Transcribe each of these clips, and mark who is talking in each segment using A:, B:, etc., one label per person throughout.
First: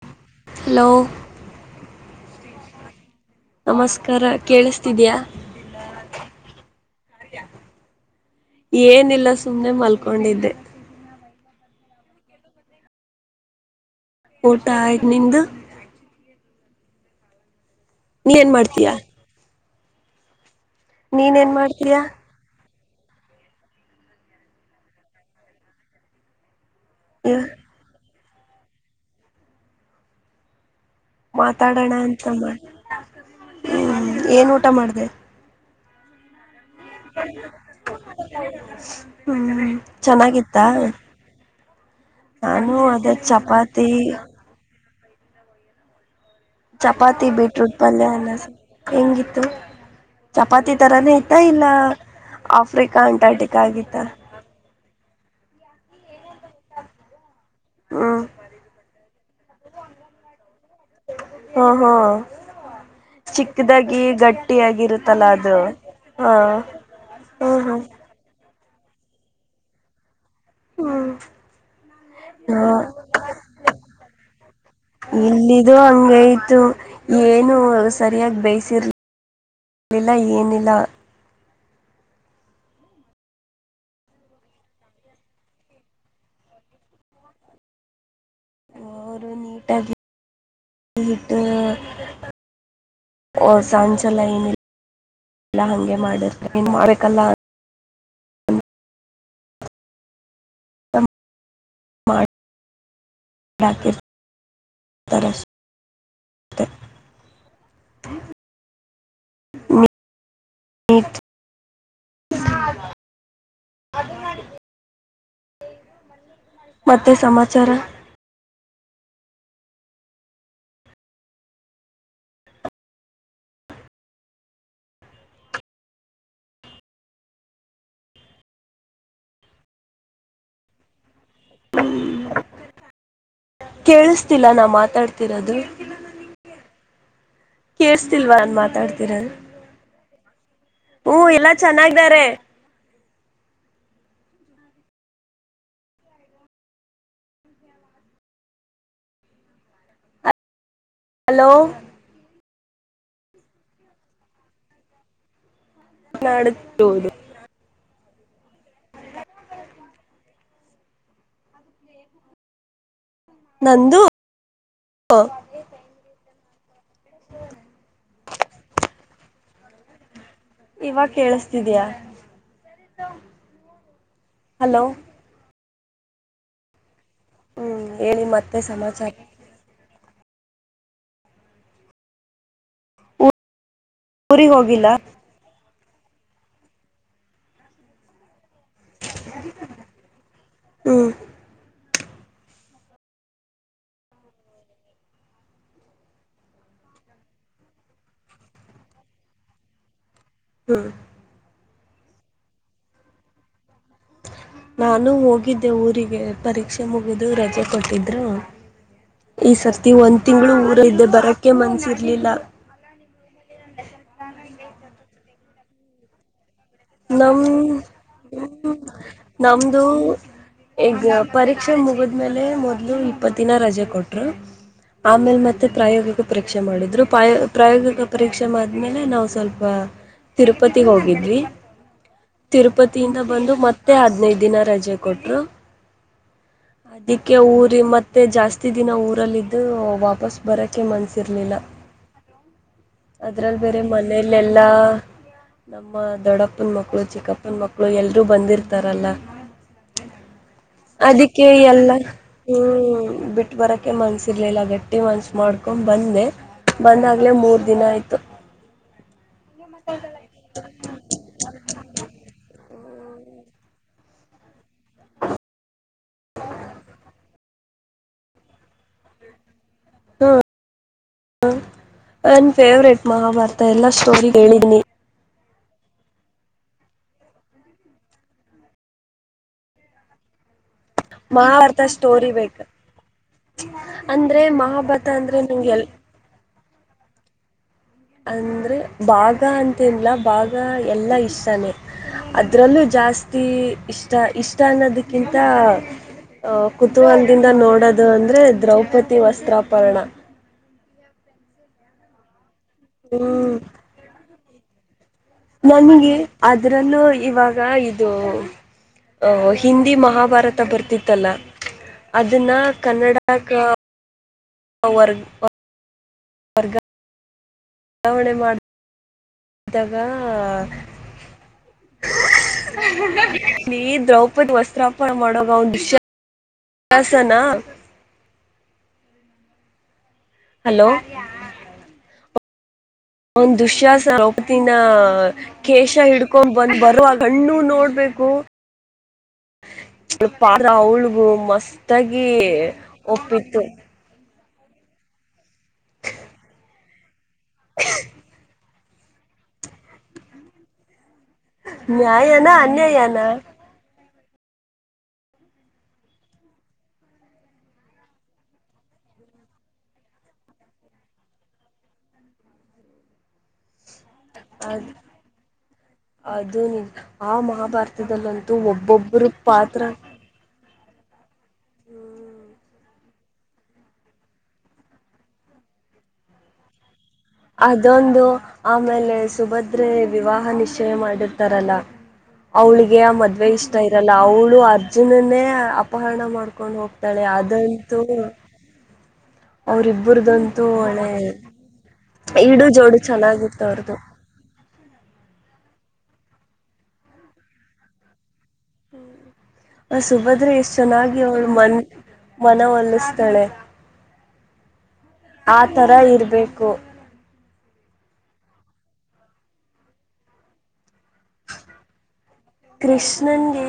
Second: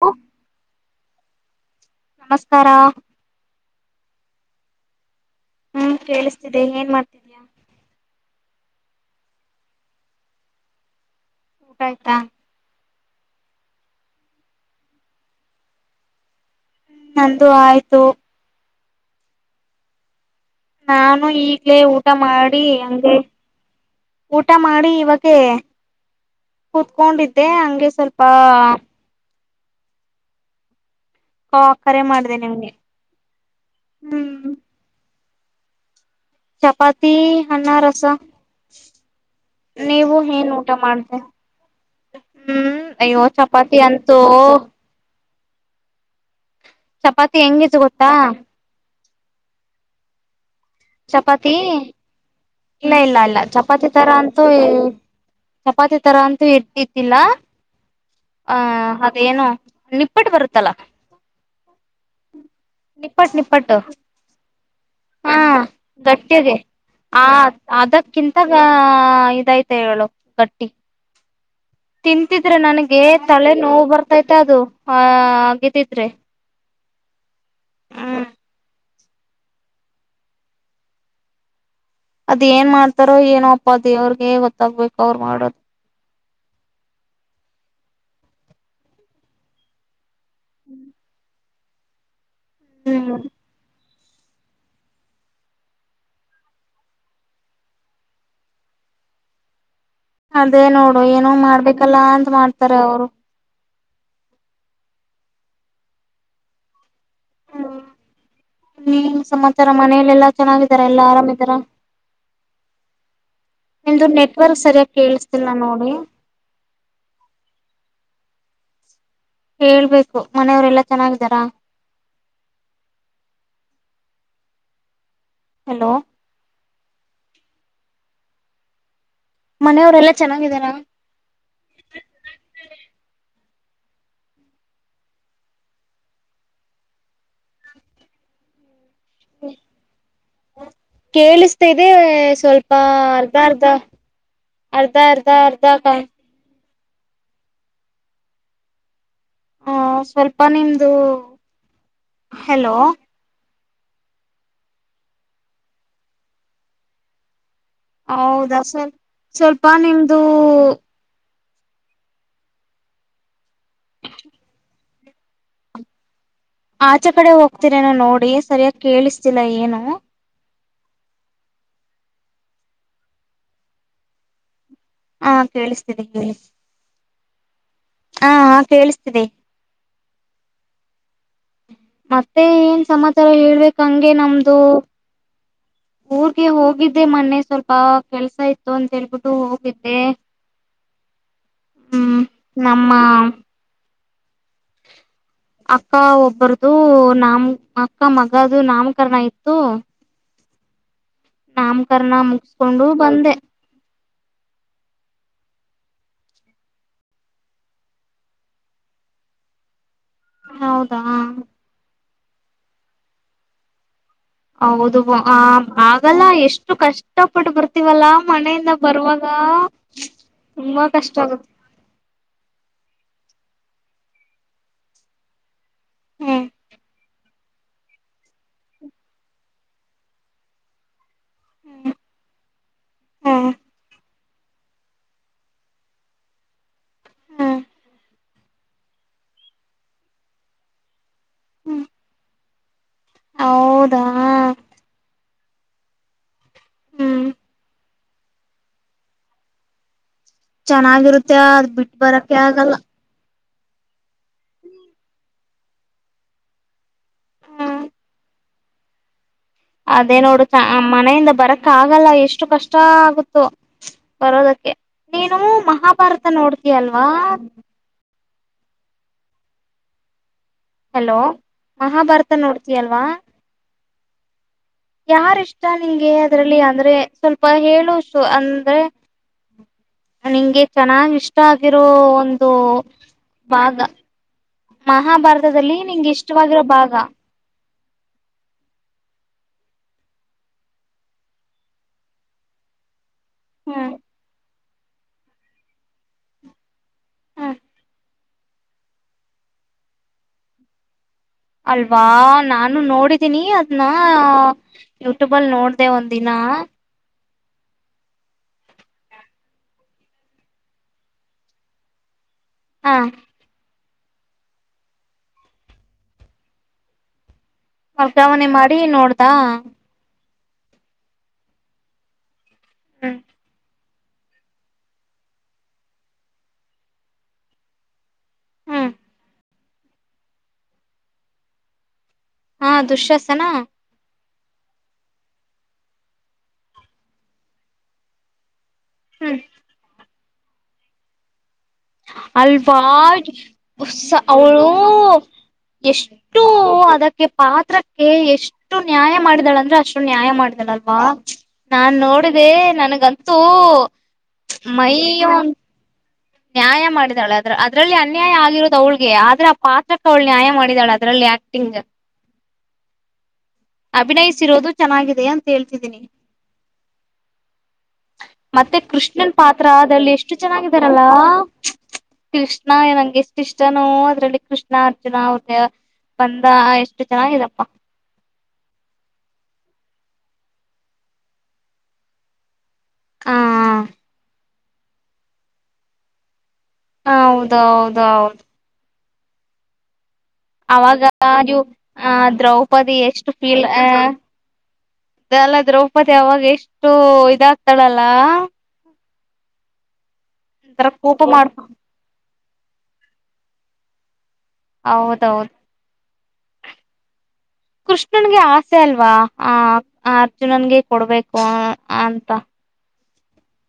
A: ಹ [unintelligible]
B: ಹಲೋ [unintelligible]
A: ನಮಸ್ಕಾರ
B: ನಮಸ್ಕಾರ ಕೇಳಿಸತಿದಯ
A: ಹ್ಮ್ ಕೇಳಿಸ್ತಿದೆೆ ಏನ್ ಮಾಡ್ತಿದ್ಯಾ
B: ಏನಿಲ್ಲ ಸುಮ್ಮ್ನೆ ಮಲ್ಕೊಂಡಿದ್ದೆ
A: ಊಟ ಆಯ್ತಾ
B: ಊಟ ಆಯ್ತ ನಿಮ್ದು
A: ಹ್ಮ ನಂದು ಆಯ್ತು
B: ನೀ ಏನ್ ಮಾಡ್ತೀಯಾ
A: ನಾನು
B: ನೀನ್ ಏನ್
A: ಈಗ್ಲೇ
B: ಮಾಡ್ತೀಯಾ
A: ಊಟ ಮಾಡಿ ಹಂಗೆ ಊಟ ಮಾಡಿ ಇವಾಗೇ ಕುೂತ್ಕೊಂಡಿದ್ದೆ ಹಂಗೆ ಸ್ವಲ್ಪ. ಪ್ಪಾ [unintelligible] ಕಾ
B: ಮಾತಾಡೋಣ
A: ಕರೆ
B: ಅಂತ
A: ಮಾಡಿದೆ
B: ಮಾಡ
A: ನಿಮ್ಗೆ
B: ಹ್ಮ
A: ಹ್ಮ್
B: ಏನ್ ಊಟ ಮಾಡದೇ
A: ಚಪಾತಿ ಅನ್ನ ರಸ
B: ಹ್ಮ್
A: ನೀವು ಏನ್
B: ಚೆನ್ನಾಗಿತ್ತಾ
A: ಊಟ ಮಾಡ್ದ
B: ನಾನು
A: ಹ್ಮ್
B: ಅದೇ
A: ಅಯ್ಯೋ ಚಪಾತಿ ಅಂತೂ
B: ಚಪಾತಿ ಬೀಟ್ರೂಟ್
A: ಹೆಂಗಿತ್ತು
B: ಪಲ್ಯ
A: ಗೊತ್ತಾ
B: ಎಲ್ಲ ಹೆಂಗಿತ್ತು ಚಾಪತಿ
A: ಚಪಾತಿ ಇಲ್ಲ
B: ಆಫ್ರಿಕಾ
A: ಇಲ್ಲ ಇಲ್ಲ
B: ಅಂಟಾರ್ಟಿಕಾ
A: ಚಪಾತಿ
B: ಆಗಿತ್ತ
A: ತರ ಅಂತೂ- ಚಪಾತಿ ತರ ಅಂತೂ ಇರತಿದಿಲ್ಲ [unintelligible]
B: ಹ್ಮ್
A: ಹ ಹ [unintelligible] ಏನೋ ನಿಪ್ಪಟ್ಟು ಬರುತ್ತ
B: ಹಾ ಹಾ
A: ನಿಪ್ಪಟ್ ನಿಪ್ಪಟ್ಟು
B: ಚಿಕ್ಕದಾಗಿ ಗಟ್ಟಿಯಾಗಿರುತ್ತಲ್ಲ
A: ಹಾ
B: ಅದು ಹಾ
A: ಗಟ್ಟಿಗೆ ಆ
B: ಹಾ ಹಾ
A: ಅದಕ್ಕಿಂತ ದಗ ಇದಾಯ್ತ ಹೇಳು [unintelligible] ಕಟ್ಟಿ- ತಿಂತಿದ್ರೆ
B: ಹಾ
A: ನನಗೆ ತಲೆ ನೋವು ಬರ್ತೈತೆ ಅದು
B: ಇಲ್ಲಿದು
A: ಅಗಿದಿದ್ದರೆ
B: ಹಂಗೆ ಇತ್ತು
A: ಹ್ಮ್
B: ಇಲ್ಲ ಏನಿಲ್ಲ
A: ಅದ್ ಏನ್ ಮಾಡ್ತಾರೋ ಏನೋ ಅಪ್ಪ ಅ ದೇವ್ರಿಗೆ ಗೊತ್ತಾಗ್ಬೇಕು ಅವರು ಮಾಡೋದು.
B: ಅವರು ನೀಟಾಗಿ. ಹ್ಮ್ ಹ
A: ಹ್ಮ್
B: ಓ ಸಂಜೆ. ಇದಲ್ಲ ಏನಿಲ್ಲ ಎ ಹಂಗೆ ಮಾಡರ ಏನ್ ಮಾಡಲ್ಲ
A: ಅದೇ ನೋಡು ಏನು ಮಾಡ್ಬೇಕು ಸಿಗಲ್ಲ ಅಂತ ಮಾಡ್ತಾರ ಅವರು
B: ಬಕ ತರ
A: ಹಾ ಇನ್ನೇನ್ ಸಮಾಚಾರ ಮನೇಲಿ ಎಲ್ಲಾ ಚೆನ್ನಾಗಿದಾರ ಎಲ್ಲಾ
B: ನೀಟ್
A: ಆರಾಮಿದಾರ ನಿಮ್ದ ನೆಟ್ವರ್ಕ್ ಸರಿಯಾಗಿ ಕೇಳಿಸತಿಲ್ ನೋಡಿ
B: ಮತ್ತೆ ಸಮಾಚಾರ.
A: ಹೇಳ್ಬೇಕು ಮನೆಯವರೆಲ್ಲಾ ಚೆನ್ನಾಗಿದ್ದಾರಾ. ಹಲೋ. ಮನೆಯವರೆಲ್ಲಾ ಚೆನ್ನಾಗಿದಾರ.
B: ಹ್ಮ್. ಕೇಳಿಸ್ತಿಲ್ಲ ನಾ ಮಾತಾಡ್ತಿರೋದು. ಕೇಳ್ಸ್ತಿಲ್ವಾ ನಾನ್ ಮಾತಾಡ್ತ ಹ್ಮ ಎಲ್ಲಾ
A: ಕೇಳಿಸ್ತಾದೆ
B: ಚೆನ್ನಾಗಿದ್ದಾರೆ
A: ಸ್ವಲ್ಪ ಅರ್ಧ ಅರ್ಧ. ಅರ್ಧ ಅರ್ಧ ಅರ್ಧ ಕಾ ಹ ಸ್ವಲ್ಪ ನಿಮ್
B: ಹಲೋ.
A: ಹಲೋ.
B: [unintelligible]
A: ಹೌದಾ ಸ್ವಲ್ ಸ್ವಲ್ಪ ನಿಮ್ದು.
B: ನಂದು. [inaudible]
A: ಆಚೆ ಕಡೆ ಹೋಗ್ತರೇನೋ ನೋಡಿ ಸರಿಯಾಗಿ ಕೇಳಿಸ್ತಿಿಲ್ಲ ಏನು.
B: ಇವಾಗ ಕೇಳಸ್ತಿದಿಯ ಹಲೋ.
A: ಹಾ ಕೆಳಸ್ತಿದೆ ಹೇಳಿ.
B: ಹ್ಮ್ ಹೇಳಿ
A: ಹಾ ಹಾ
B: ಮತ್ತೆ ಸಮಾಚಾರ.
A: ಕೇಳಿಸ್ತಿದೆ ಮತ್ತೆ ಏನ್ ಸಮಾಚಾರ ಹೇಳ್ಬೇಕ ಹಂಗೆ
B: ಊರಿಗೆ
A: ನಮ್ದು.
B: ಹೋಗಿಲ್ಲ
A: ಊರ್ಗೆ ಹೋಗಿದ್ದೆ ಮೊನ್ನೆ ಸ್ವಲ್ಪ ಕೆಲ್ಸ ಇತ್ತ ಇತ್ತು ಅಂತ ಹೇಳ್ಬಿಟ್ಟು ಹೋಗಿದ್ದೆ.
B: ಹ್ಮ್
A: ಹ್ಮ್ ನಮ್ಮ. ಅಕ್ಕ ಒಬ್ಬರದು ನಾಮ ಅಕ್ಕ ಮಗದು ನಾಮಕರಣ ಇತ್ತು.
B: ಹ್ಮ.
A: ನಾಮಕರಣ ಮುಗಿಸಕೊಂಡು ಬಂದೆ.
B: ನಾನು ಹೋಗಿದ್ದೆ ಊರಿಗೆ ಪರೀಕ್ಷೆ ಮುಗಿದು ರಜೆ ಕೊಟ್ಟಿದ್ರು ಈ ಸ ತಿ ಒಂದ್ ತಿಂಗಳು ಊರಲ
A: ಹೌದಾ
B: ಇದ್ದೆ ಬರೋಕ್ಕೆೆ ಮನ್ಸ [unintelligible]
A: ಹೌದು ಆ ಆಗಲ್ಲಾ ಎಷ್ಟ
B: ನಮ
A: ಬರುವಾಗ
B: ನಮ್ದು
A: ತುಂಬಾ ಕಷ್ಟ
B: ಈಗ
A: ಆಗುತ್ತೆ
B: ಪರೀಕ್ಷೆ ಮುಗದ ಮೇಲೆ ಮೊದ ಇಪ್ಪತ್ತಿನ ರಜೆ ಕೊಟ್ರು ಆಮೇಲ್ ಮತ್ತ ತ್ತ ಪ್ರಾಯೋಗಿಕ
A: ಹ್ಮ್
B: ಪರೀಕ್ಷೆ ಮಾಡಿದ್ರು ಪ್ರ ಪ್ರಾಯೋಗಿಕ ಪರೀಕ್ಷೆ ಮಾಡ್ಮೇಲೆ ನಾವು ಸ್ವಲ್ಪ ತಿರುಪತಿಗೆ ಹೋಗಿದ್ವಿ. ತಿರುಪತಿಯಿಂದ
A: ಹ್ಮ್
B: ಬಂದು ಮತ್ತೆ ಹದ್ನೈದ ದಿನ ರಜೆ ಕೊಟ್ರು ಅದಿಕ್ಕೆ
A: ಹ್ಮ್
B: ಊರಿ ಮತ್ತೆ ಜಾಸ್ತಿ ದಿನ ಊರಲ್ಲಿದ್ದು ವಾಪಸ್ ಬರಕ್ಕೆೆ ಮನ್ಸ ತಿರ್ಲಿಲ್ಲ.
A: ಹ್ಮ್
B: ಅದ್ರಲ್ಲಿ ಬೇರೆ
A: ಹೌದಾ
B: ಮನೇಲೆಲ್ಲಾ ನಮ್ಮ ದೊಡ್ಡ ಅಪ್ಪನ ಮಕ್ಕಳು
A: ಹ್ಮ್
B: ಚಿಕ್ಕಪ್ಪನ ಮಕ್ಕಳು ಎಲ್ಲರೂ ಬಂದಿರ್ತಾರಲ್ಲ.
A: ಚೆನ್ನಾಗಿರುತ್ತೆ
B: ಅದಕ್ಕೆ
A: ಅದ ಬಿಟ್ಟ ಬರಕೆ ಆಗಲ್ಲ.
B: ಟ್ ಬರಕ್ಕೆ ಮನ್ಸಿರ್ಲಿಲ್ಲ ಗಟ್ಟಿ ಮನ್ಸ ಮಾಡ್ಕೊಂಡ ಬಂದೆ. ಬಂದಾಗಲೇ ಮೂರು ದಿನ
A: ಹ್ಮ್
B: ಆಯಿತು.
A: ಅದೇ ನೋಡು ಚಾ ಹಾ ಮನೆಯಿಂದ ಬರಕ್ಕ ಆಗಲ್ಲ ಎಷ್ಟು ಕಷ್ಟ ಷ್ಟ ಆಗುತ್ತೋ ಬರೋದಕ್ಕೆ ನೀನು ಮಹಾಭಾರತ ನೋಡ್ತೀಯಲ್ವಾ.
B: ಹ್ಮ
A: ಹಲೋ ಮಹಾಭಾರತ
B: ನನ್
A: ನೋಡ್ತೀಯಲ್ವಾ
B: ಫೇವ್ರಟ್ ಮಹಾಭಾರತ ಎಲ್ಲ [unintelligible] [unintelligible]
A: ಯಾರ್ ಇಷ್ಟ ನಿಂಗೆ ಅದರಲ್ಲಿ ಅಂದ್ರೆ ಸ್ವಲ್ಪ ಹೇಳುವಷ್ಟು ಅಂದ್ರೆ ನಿಂಗೆ ಚೆನ್ನಾಗ ಇಷ್ಟ
B: ಮಹಾಭಾರತ
A: ಆಗಿರೋ
B: ಸ್ಟೋರಿ
A: ಒಂದು
B: ಬೇಕ
A: ಭಾಗ
B: ಅಂದ್ರೆ ಮಹಾಭಾರತ ಅಂದ್ರೆ ನಂಗೆ
A: ಮಹಾಭಾರತದಲ್ಲಿ
B: ಎಲ್
A: ನಿಂಗ್ ಇಷ್ಟವಾಗಿರೋ ಭಾಗ.
B: ಅಂದ್ರೆ ಭಾಗ ಅಂತೇನ್ ಇಲ್ಲ ಭಾಗ ಎಲ್ಲಾ ಇಷ್ಟಾನೇ ಅದ್ರಲ್ಲೂ ಜಾಸ್ತಿ ತಿ
A: ಹ್ಮ್
B: ಇಷ್ಟ ಇಷ್ಟ ಅನ್ನದಕ್ಕಿಂತ ಅಹ ಕುತೂಹಲದಿಂದ
A: ಹ್ಮ್
B: ನೋಡೋದು ಅಂದ್ರೆ ದ್ರೌಪದಿ ವಸ್ತ್ರಾಪರಣ.
A: ಅಲ್ವಾ ನಾನ ನಾನು ನೋಡಿದೀನಿ
B: ಹ್ಮ್
A: ಅದನ್ನ ಯೂಟ್ಯೂಬಲ್ಲಿ ನೋಡ್ದ ಒಂದ
B: ನನಗೆ
A: ದಿನ.
B: ಅದ್ರಲ್ಲೂ ಇವಾಗ ಇದು ಹ ಹಿಂದಿ ಮಹಾಭಾರತ ಬರ್ತಿತ್ತಲ್ಲ. ಅದನ್ನ
A: ಹ
B: ಕನ್ನಡ ಕ [unintelligible]
A: ವರ್ಗಾವಣೆ ಮಾಡಿ ನೋಡ್ದಾ.
B: ಹ [unintelligible]
A: ಹ್ಮ್
B: [unintelligible] ದ್ರೌಪದಿ ವಸ್ತ್ರಾಪಣ ಮಾಡುವಾಗ ಅವನ ದುಶ್ಯಾಸನಾ
A: [unintelligible]
B: ಹಲೋ
A: ಹಾ ದುಶ್ಯಾಸನ
B: ಅವನ್ ದುಶ್ಯಾಸನ ಇತ್ತಿನ ಕೇಶ ಹಿಡ್ಕೊಂಡ ಬಂದ ಬರುವಾಗ ಕಣ್ಣು ನೋಡ್ಬೇಕು.
A: ಹ್ಮ್
B: ಳ ಪಾತ್ರ ಅವಳಿಗೂ ಮಸ್ತ್
A: [unintelligible] ಅವಳು ಎಷ್ಟು ಅದಕ್ಕೆ [unintelligible] ಪಾತ್ರಕ್ಕೆ ಎಷ್ಟು [unintelligible] ಅಷ್ಟು ನ್ಯಾಯ ಮಾಡಿದಳ ಅಂದ್ರೆ ಅಷ್ಟು ನ್ಯಾಯ ಮಾಡಿದಾಳಲ್ವಾ ನಾನ್
B: ನ್ಯಾಯನ
A: ನೋಡಿದೆ
B: ಅನ್ಯಾಯನ
A: ನನ್ಗಂತೂ [unintelligible] ಮೈಯೋ [unintelligible] ನ್ಯಾಯ ಮಾಡಿದಾಳೆ ಅದ್ರ ಅದ್ರಲ್ಲಿ ಅನ್ಯಾಯ ಆಗಿರೋದು ಅವ್ಳಗೆ ಆದ್ರೆ ಆ ಪಾತ್ರಕ್ಕೆ ಅವ್ಳ ನ್ಯಾಯ ಮಾಡಿದಾಳೆ ಅದ್ರಲ್ಲಿ ಆಕ್ಟಿಂಗ್ ಅಭಿನಯಿಸಿರೋದು
B: ಅದ್
A: ಚೆನ್ನಾಗಿದೆ ಅಂತ ಹೇಳ್ತಿದ್ದೀನಿ
B: ಅದು ನಿಜ ಆ ಮಹಾಭಾರತದಲ್ಲಂತೂ
A: ಮತ್ತೆ
B: ಒಬ್ಬೊಬ್ಬರು
A: ಕೃಷ್ಣನ್ ಪಾತ್ರ ಅದರಲ್ಲಿ ಎಷ್ಟು ಚೆನ್ನಾಗಿ ಹಲೋ [unintelligible] ಕೃಷ್ಣ ಏನ [unintelligible] ಎಷ್ಟ ಇಷ್ಟನು ಅದರಲ್ಲಿ ಕೃಷ್ಣ ಅರ್ಜುನ ಅವ್ರ ಬಂದ ಎ
B: ಅದೊಂದು ಆಮೇಲೆ ಸುಭದ ಆದರೆ ವಿವಾಹ ನಿಶ್ಚಯ ಮಾಡಿರ್ತಾರಲ್ಲ ಅವ್ಳಿಗೆ
A: ಹ
B: ಮದ್ವೆ ಇಷ್ಟ
A: ಹ
B: ಇರಲ್ಲ ಅವಳು ಆದ ಅಜ್ಜುನನ್ನೇ ಅಪಹರಣ ಮಾಡ್ ಕಕೊಂಡ್ ಹೋಗ್ತಾಳೆ
A: ಹೌದು
B: ಅದಂತೂ
A: ಹೌದು ಹೌದು
B: ಅವರು [unintelligible] ಬುರದಂತೂ ಒಳೆ [unintelligible]
A: ಹ ದ್ರೌಪದಿ ಎಷ್ಟು ಫೀಲ್ [unintelligible] ದ್ರೌಪದಿ ಅವಾಗ ಎಷ್ಟು ಇದಾಗ್ತಾಳಲ್ಲ
B: ಹ್ಮ ಅ ಸುಭದ್ರೆ ಎಷ್ಟು
A: ಒಂಥರ
B: ಚೆನ್ನಾಗಿ
A: ಕೋಪ
B: ಅವ್ಳ
A: ಮಾಡ್
B: ಮನ್ ಮನವೊಲ್ಲಿಸ್ತಾಳೆ
A: ಹೌದೌದು
B: ಆ ತರ ಇರ್ ರಕ್ಕು
A: ಕೃಷ್ಣನ್ಗೆ ಆಸೆ ಅಲ್ವಾ ಆ ಅರ್ಜುನನ್ಗೆ ಕೊಡ್ಬೇಕು ಅಂತ
B: ಕೃಷ್ಣನಗೆ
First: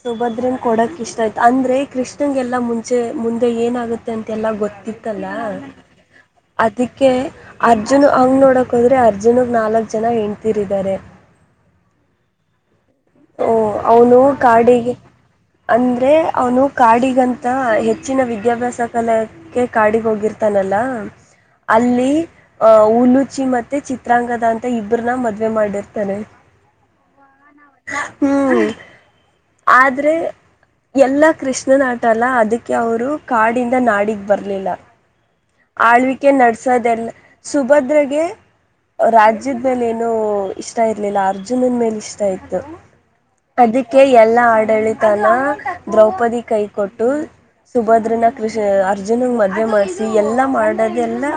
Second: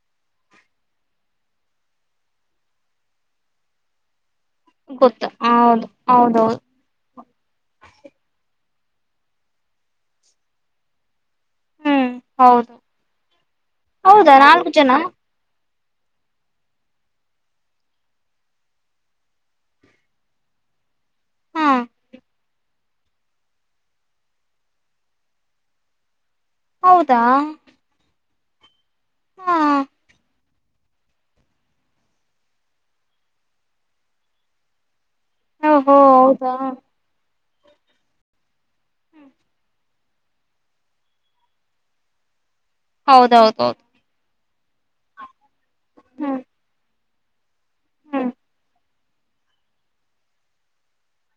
B: ಸುಭದ್ರನ ಕೊಡಕ್ಕೆ ಇಷ್ಟ ಆಯ್ತು ಅಂದರೆ ಕೃಷ್ಣಗೆಲ್ಲ ಮುಂಚೆ ಮುಂದೆ ಏನಾಗುತ್ತೆ ಅಂತ ಎಲ್ಲ
A: ಗೊತ್ತು
B: ಗೊತ್ತಿತ್ತಲ್ಲ
A: ಹೌದು ಹೌದೌದು
B: ಅದಕ್ಕೆ ಅರ್ಜುನ್ ಹಂಗ್ ನೋಡಕ್ ಕದ್ರರೆ ಅರ್ಜುನಗೆ ನಾಲ್ಕು ಜನ ಹೆಂಡ್ತಿರಿದ್ದಾರೆ
A: ಹ್ಮ್ ಹೌದು
B: ಓ ಅವನು
A: ಹೌದಾ ನಾಲ್ಕು ಜನ
B: ಕಾಡಿಗೆ ಅಂದರೆ ಅವನು ಕಾಡಿಗಂತ ಹೆಚ್ಚಿನ ವಿದ್ಯಾಭ್ಯಾಸ ಕಲಕ್ಕೆ ಕಾಡಿಗೆ ಹೋಗಿರ್ತಾನಲ್ಲ
A: ಹಾ
B: ಅಲ್ಲಿ ಅ ಉಲ್ಲೂಚಿ ಮತ್ತೆ ಚಿತ್ರಾಂಗದ ಅಂತ ಇಬ್ಬನ್ನ ಮದ್ವೆ ಮಾಡಿರ್ತಾರೆ
A: ಹೌದಾ
B: ಹ್ಮ್
A: ಹಾ
B: ಆದ್ರೆ ಎಲ್ಲ ಕೃಷ್ಣನಾಟ ಅಲ್ಲ ಅದಕ್ಕೆ ಅವರು ಕಾಡಿಂದ ನಾಡಗ್ ಬರ್ಲಿಲ್ಲ
A: ಓಹೋ
B: ಆಳ್ವಿಕೆ
A: ಹೌದಾ
B: ನಡ್ಸೋದೆಲ್ಲಾ ಸುಭದ್ರಗೆ ರಾಜ್ಯದ ಮೇಲೆ ಏನು ಇಷ್ಟ ಇರ್ಲಿಲ್ಲ ಅರ್ಜುನನ ಮೇಲೆ ಇಷ್ಟ ಇತ್ತು.
A: ಹೌದೌದೌದು
B: ಅದಕ್ಕೆ ಎಲ್ಲಾ ಆಯಿತ ಆಡಳಿತನಾ ದ್ರೌಪದಿ
A: ಹ್ಮ್
B: ಕೈ ಕೊಟ್ಟು ಸುಭದ್ರನ
A: ಹ್ಮ್
B: ಕೃಷ ಅರ್ಜುನ ಮದುವೆ ಮಾಡ್ಸಿ ಎಲ್ಲಾ ಮಾಡೋದೆಲ್ಲಾ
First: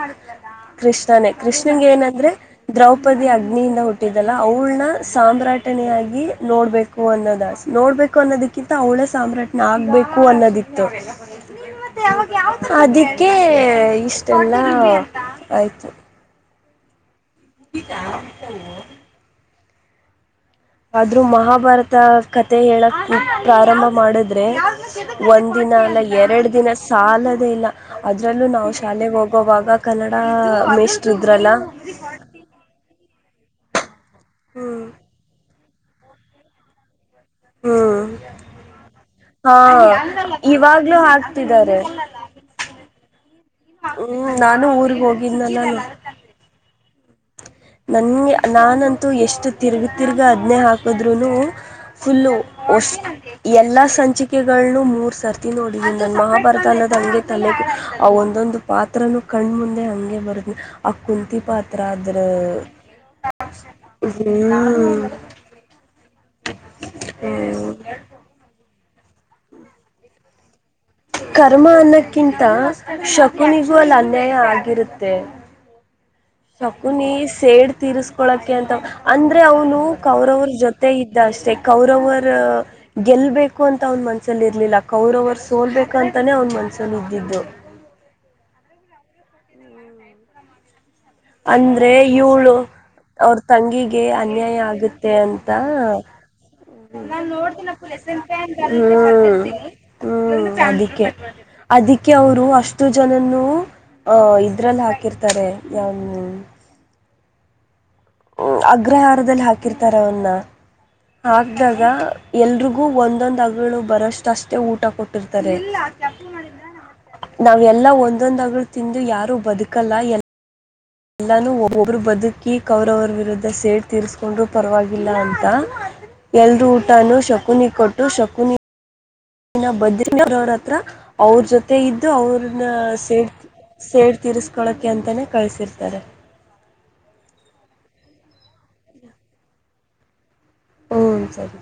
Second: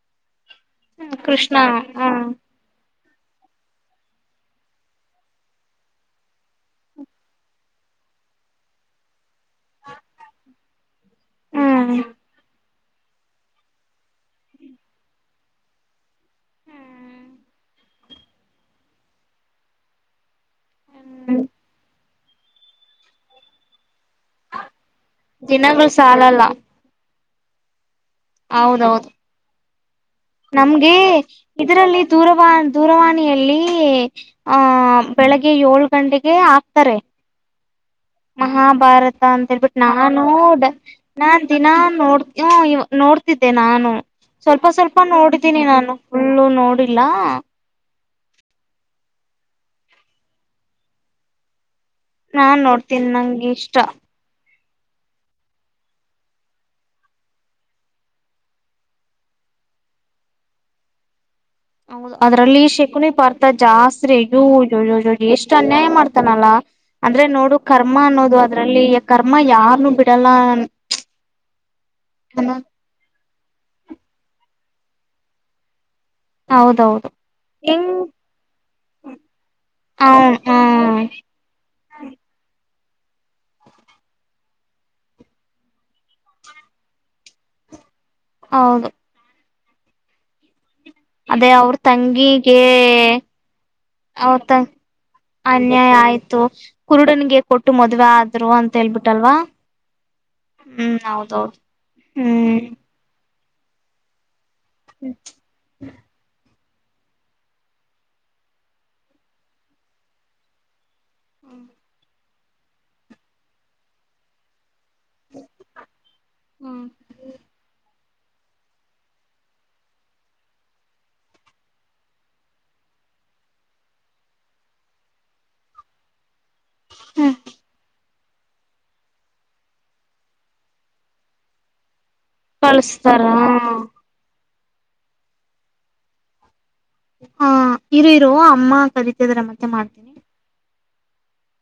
A: ಹ್ಮ್
B: ಕೃಷ್ಣನೇ
A: ಕೃಷ್ಣ
B: ಕೃಷ್ಣನ್
A: ಹ್ಮ್
B: ಏನಂದ್ರೆ ದ್ರೌಪ ಪದಿ ಅಗ್ನಿಯಿಂದ ಹುಟ್ಟಿದ್ದಲ್ಲ ಅವಳನ ಸಾಮ್ರಾಟನ ಆಗಿ ನೋಡ್ಬೇಕು ಅನ್ನೋದ ನೋಡ್ಬೇಕು ಅನ್ನೋದಕ್ಕಿಂತ ಅವಳ ಸಾಮ್ರಾಟ ನಾಗಬೇಕು ಅನ್ನೋದಿತ್ತು.
A: ಹ್ಮ್
B: ಅದಕ್ಕೆ ಇಷ್ಟೆಲ್ಲ ಆಯ್ತು
A: ಹ್ಮ್
B: [unintelligible] ಆದ್ರೂ ಮಹಾಭಾರತಾ ಕತೆೆ ಹೇಳೋಕ್ಕೆ ಪ್ರಾರಂಭ ಮಾಡಿದ್ರೆ ಒಂದ ದಿನ
A: ದಿನಗಳು
B: ಅ
A: ಸಾಲಲ್ಲ
B: ಎರಡು ದಿನ ಸಾಲ [unintelligible] ಅದ್ರಲ್ಲೂ ನಾವು
A: ಹೌದೌದು
B: ಶಾಲೆಗೆ ಹೋಗೋವಾಗ ಕನ್ನಡ
A: ನಮ್ಗೆ
B: ಮೇಷ್ಟ್ರು ಇದ್ರಲ್ಲ
A: ಇದರಲ್ಲಿ ದೂರವ ದೂರವಾಣಿ ಮನೆಯಲ್ಲಿ
B: ಹ್ಮ್
A: ಆಹ ಬೆಳಿಗ್ಗೆ ಏಳು ಕಂಡಿಗೆ ಹಾಕ್ತಾರೆ.
B: ಹ್ಮ್
A: ಮಹಾಭಾರತ
B: ಹಾ
A: ಅಂತೇಳ್ಬಿಟ್ ನಾನು
B: ಇವಾಗ್ಲೂ
A: ನಾನ್ ದಿನಾ
B: ಹಾಕ್ತಿದ್ದಾರೆ
A: ನೋಡ್ತ ನೋಡ್ ನಾನು
B: ಹ್ಮ್ ನಾನು
A: ಸ್ವಲ್ಪ ಸ್ವಲ್ಪ
B: ಊರ್ಗ್
A: ನೋಡಿದ್ದೀನಿ ನಾನು
B: ಹೋಗಿದ್ನಲ್ಲ
A: ಫುಲ್ಲು ನೋಡಿ
B: ನನ್ಗೆ ನಾನಂತೂ ಎಷ್ಟು ತಿರ್ಗ ತಿರ್ಗಿ ಅದನ್ನೇ ಹಾಕದ್ರನು, ಫುಲ್ಲು
A: ನಾನ್ ನೋಡ್ತೀನಿ ನಂಗೆ
B: ಎಲ್ಲಾ
A: ಇಷ್ಟ
B: ಸಂಚಿಕೆ ನು ಮೂರ್ ಸರ್ತಿ ನೋಡಿ ಇ ನನ್ನ ಮಹಾಭಾರತ ಅನ್ನೋದ್ ಹಂಗೆ ತಲೆಗ ಆ ಒಂದೊಂದು ಪಾತ್ರನು ಕಣ್ಣ ಮುಂದೆ ಹಂಗೆ ಬರ್ದ್ ಆ ಕುಂತಿ ಪಾತ್ರಾ
A: ಹೌದು ಅದ್ರಲ್ಲಿ ಶಕುನಿ ಪಾರ್ತ ಜಾಸ್ರಿಜೋಜ ಎಷ್ಟು ಅನ್ಯಾಯ ಮಾಡ್ತಾನಲ್ಲಾ ಅಂದ್ರೆ ನೋಡು ಕರ್ಮ ಅನ್ನೋದು ಅದ್ರಲ್ಲಿ ಕರ್ಮ ಯಾರನ್ನುೂ ಬಿಡಲ್ಲಾ
B: ಕರ್ಮ ಅನ್ನಕ್ಕಿಂತ ಶಕುನಿಗುಅಲ್ಲಿ ಅನ್ಯಾಯ ಆಗ್ ಇರುತ್ತೆ
A: ಹೌದೌದು
B: ಶಕುನಿ ಸೇಡ್
A: ಹೆಂಗ್
B: ತೀರಿಸಿಕೊಳ್ಳಕ್ಕೆ ಅಂತ ಅಂದ್ರೆ ಅವನು
A: ಹ
B: ಕೌರವರ ಜೊತೆ
A: ಹ್ಮ್
B: ಇದ್ದ ಅಷ್ಟೆ ಕೌರವರ ಗೆಲ್ಲಬೇಕು ಅಂತ ಅವನ ಮನಸಲ್ಲಿ ಇರಲಿಲ್ಲ ಕೌರವರು ಸೋಲ್ಬೇಕು ಅಂತಾನೇ ಅವನ ಮನಸಲ್ಲ ಇದ್ದಿದ್ದು
A: ಹೌದು ಅದೇ ಅವ್ರ
B: ಅಂದ್ರೆ ಇವ್ಳು
A: ತಂಗಿಗೆ
B: ಅವ್ರ ತಂಗಿಗೆ
A: ಅವ್ರ ತ
B: ಅನ್ಯಾಯ ಆಗುತ್ತೆ ಅಂತ
A: ಅನ್ಯಾಯ ಆಯ್ತು
B: ಹ್ಮ
A: ಕುರುಡನ್ಗೆ ಕೊಟ್ಟು ಮದ್ವೆ ಆದ್ರು ಅಂತ ಹೇಳ್ಬಿಟ್ಟಲ್ವಾ
B: ಹ್ಮ ಅದ
A: ಹ್ಮ್ ಹೌದೌದು
B: ಅದಕ್ಕೆ ಅವರು
A: ಹ್ಮ್
B: ಅಷ್ಟು ಜನ [unintelligible] ಆ ಇದರಲ್ಲಿ ಹಾಕಿರ್ತಾರೆ ಯಾವ ಅಗ್ರಹಾರದಲ್ಲಿ ಹಾಕಿರ್ತಾರ ಅವನ್ನ ಹಾಕ್ದಾಗ ಎಲ್ರಿಗೂ ಒಂದೊಂದು ಅಗಳು ಬರಷ್ಟ ಅಷ್ಟೇ ಊ ಊ ಕೊಟ್ಟಿರ್ತಾರೆ ನಾವ ಎಲ್ಲ ಒನ್ ಒಂದೊಂದು ಅಗಳು ತಿಂದು ಯಾರು ಬದುಕಲ್ಲ ಎಲ್ ಎಲ್ಲಾನೂ ಓ ಒಬ್ಬರು ಬದುಕಿ ಕೌರವರ ವಿರುದ್ಧ ಸೇಡ್ ತೀರಿಸ್ಕೊಂಡ್ರೂ ಪರವಾಗಿಲ್ಲ ಅಂತ. ಎಲ್ರೂ ಊಟನೂ ಶಕುನಿ ಕೊಟ್ ಟ್ಟು ಶಕುನೀ ಬದ್ರ ಅವ್ರ ಹತ್ರ ಅವ್ರ ಜೊತೆ ಇ ದ್ದು ಅವ್ರನ್ನ
A: ಕಳಸ್ತಾರ
B: ಸೇಡ್ ಸೇಡ್ತಿರಿಸ್ ಕಳೋಕೆ ಅಂತನೇ ಕಳಿಸಿರ್ತಾರೆ.
A: ಹಾ ಇರು ಇರೋ ಅಮ್ಮ ಕರೀತಿದಾರೆ ಮತ್ತೆ ಮಾಡ್ತೀನಿ.
B: ಹ್ಮ ಸರಿ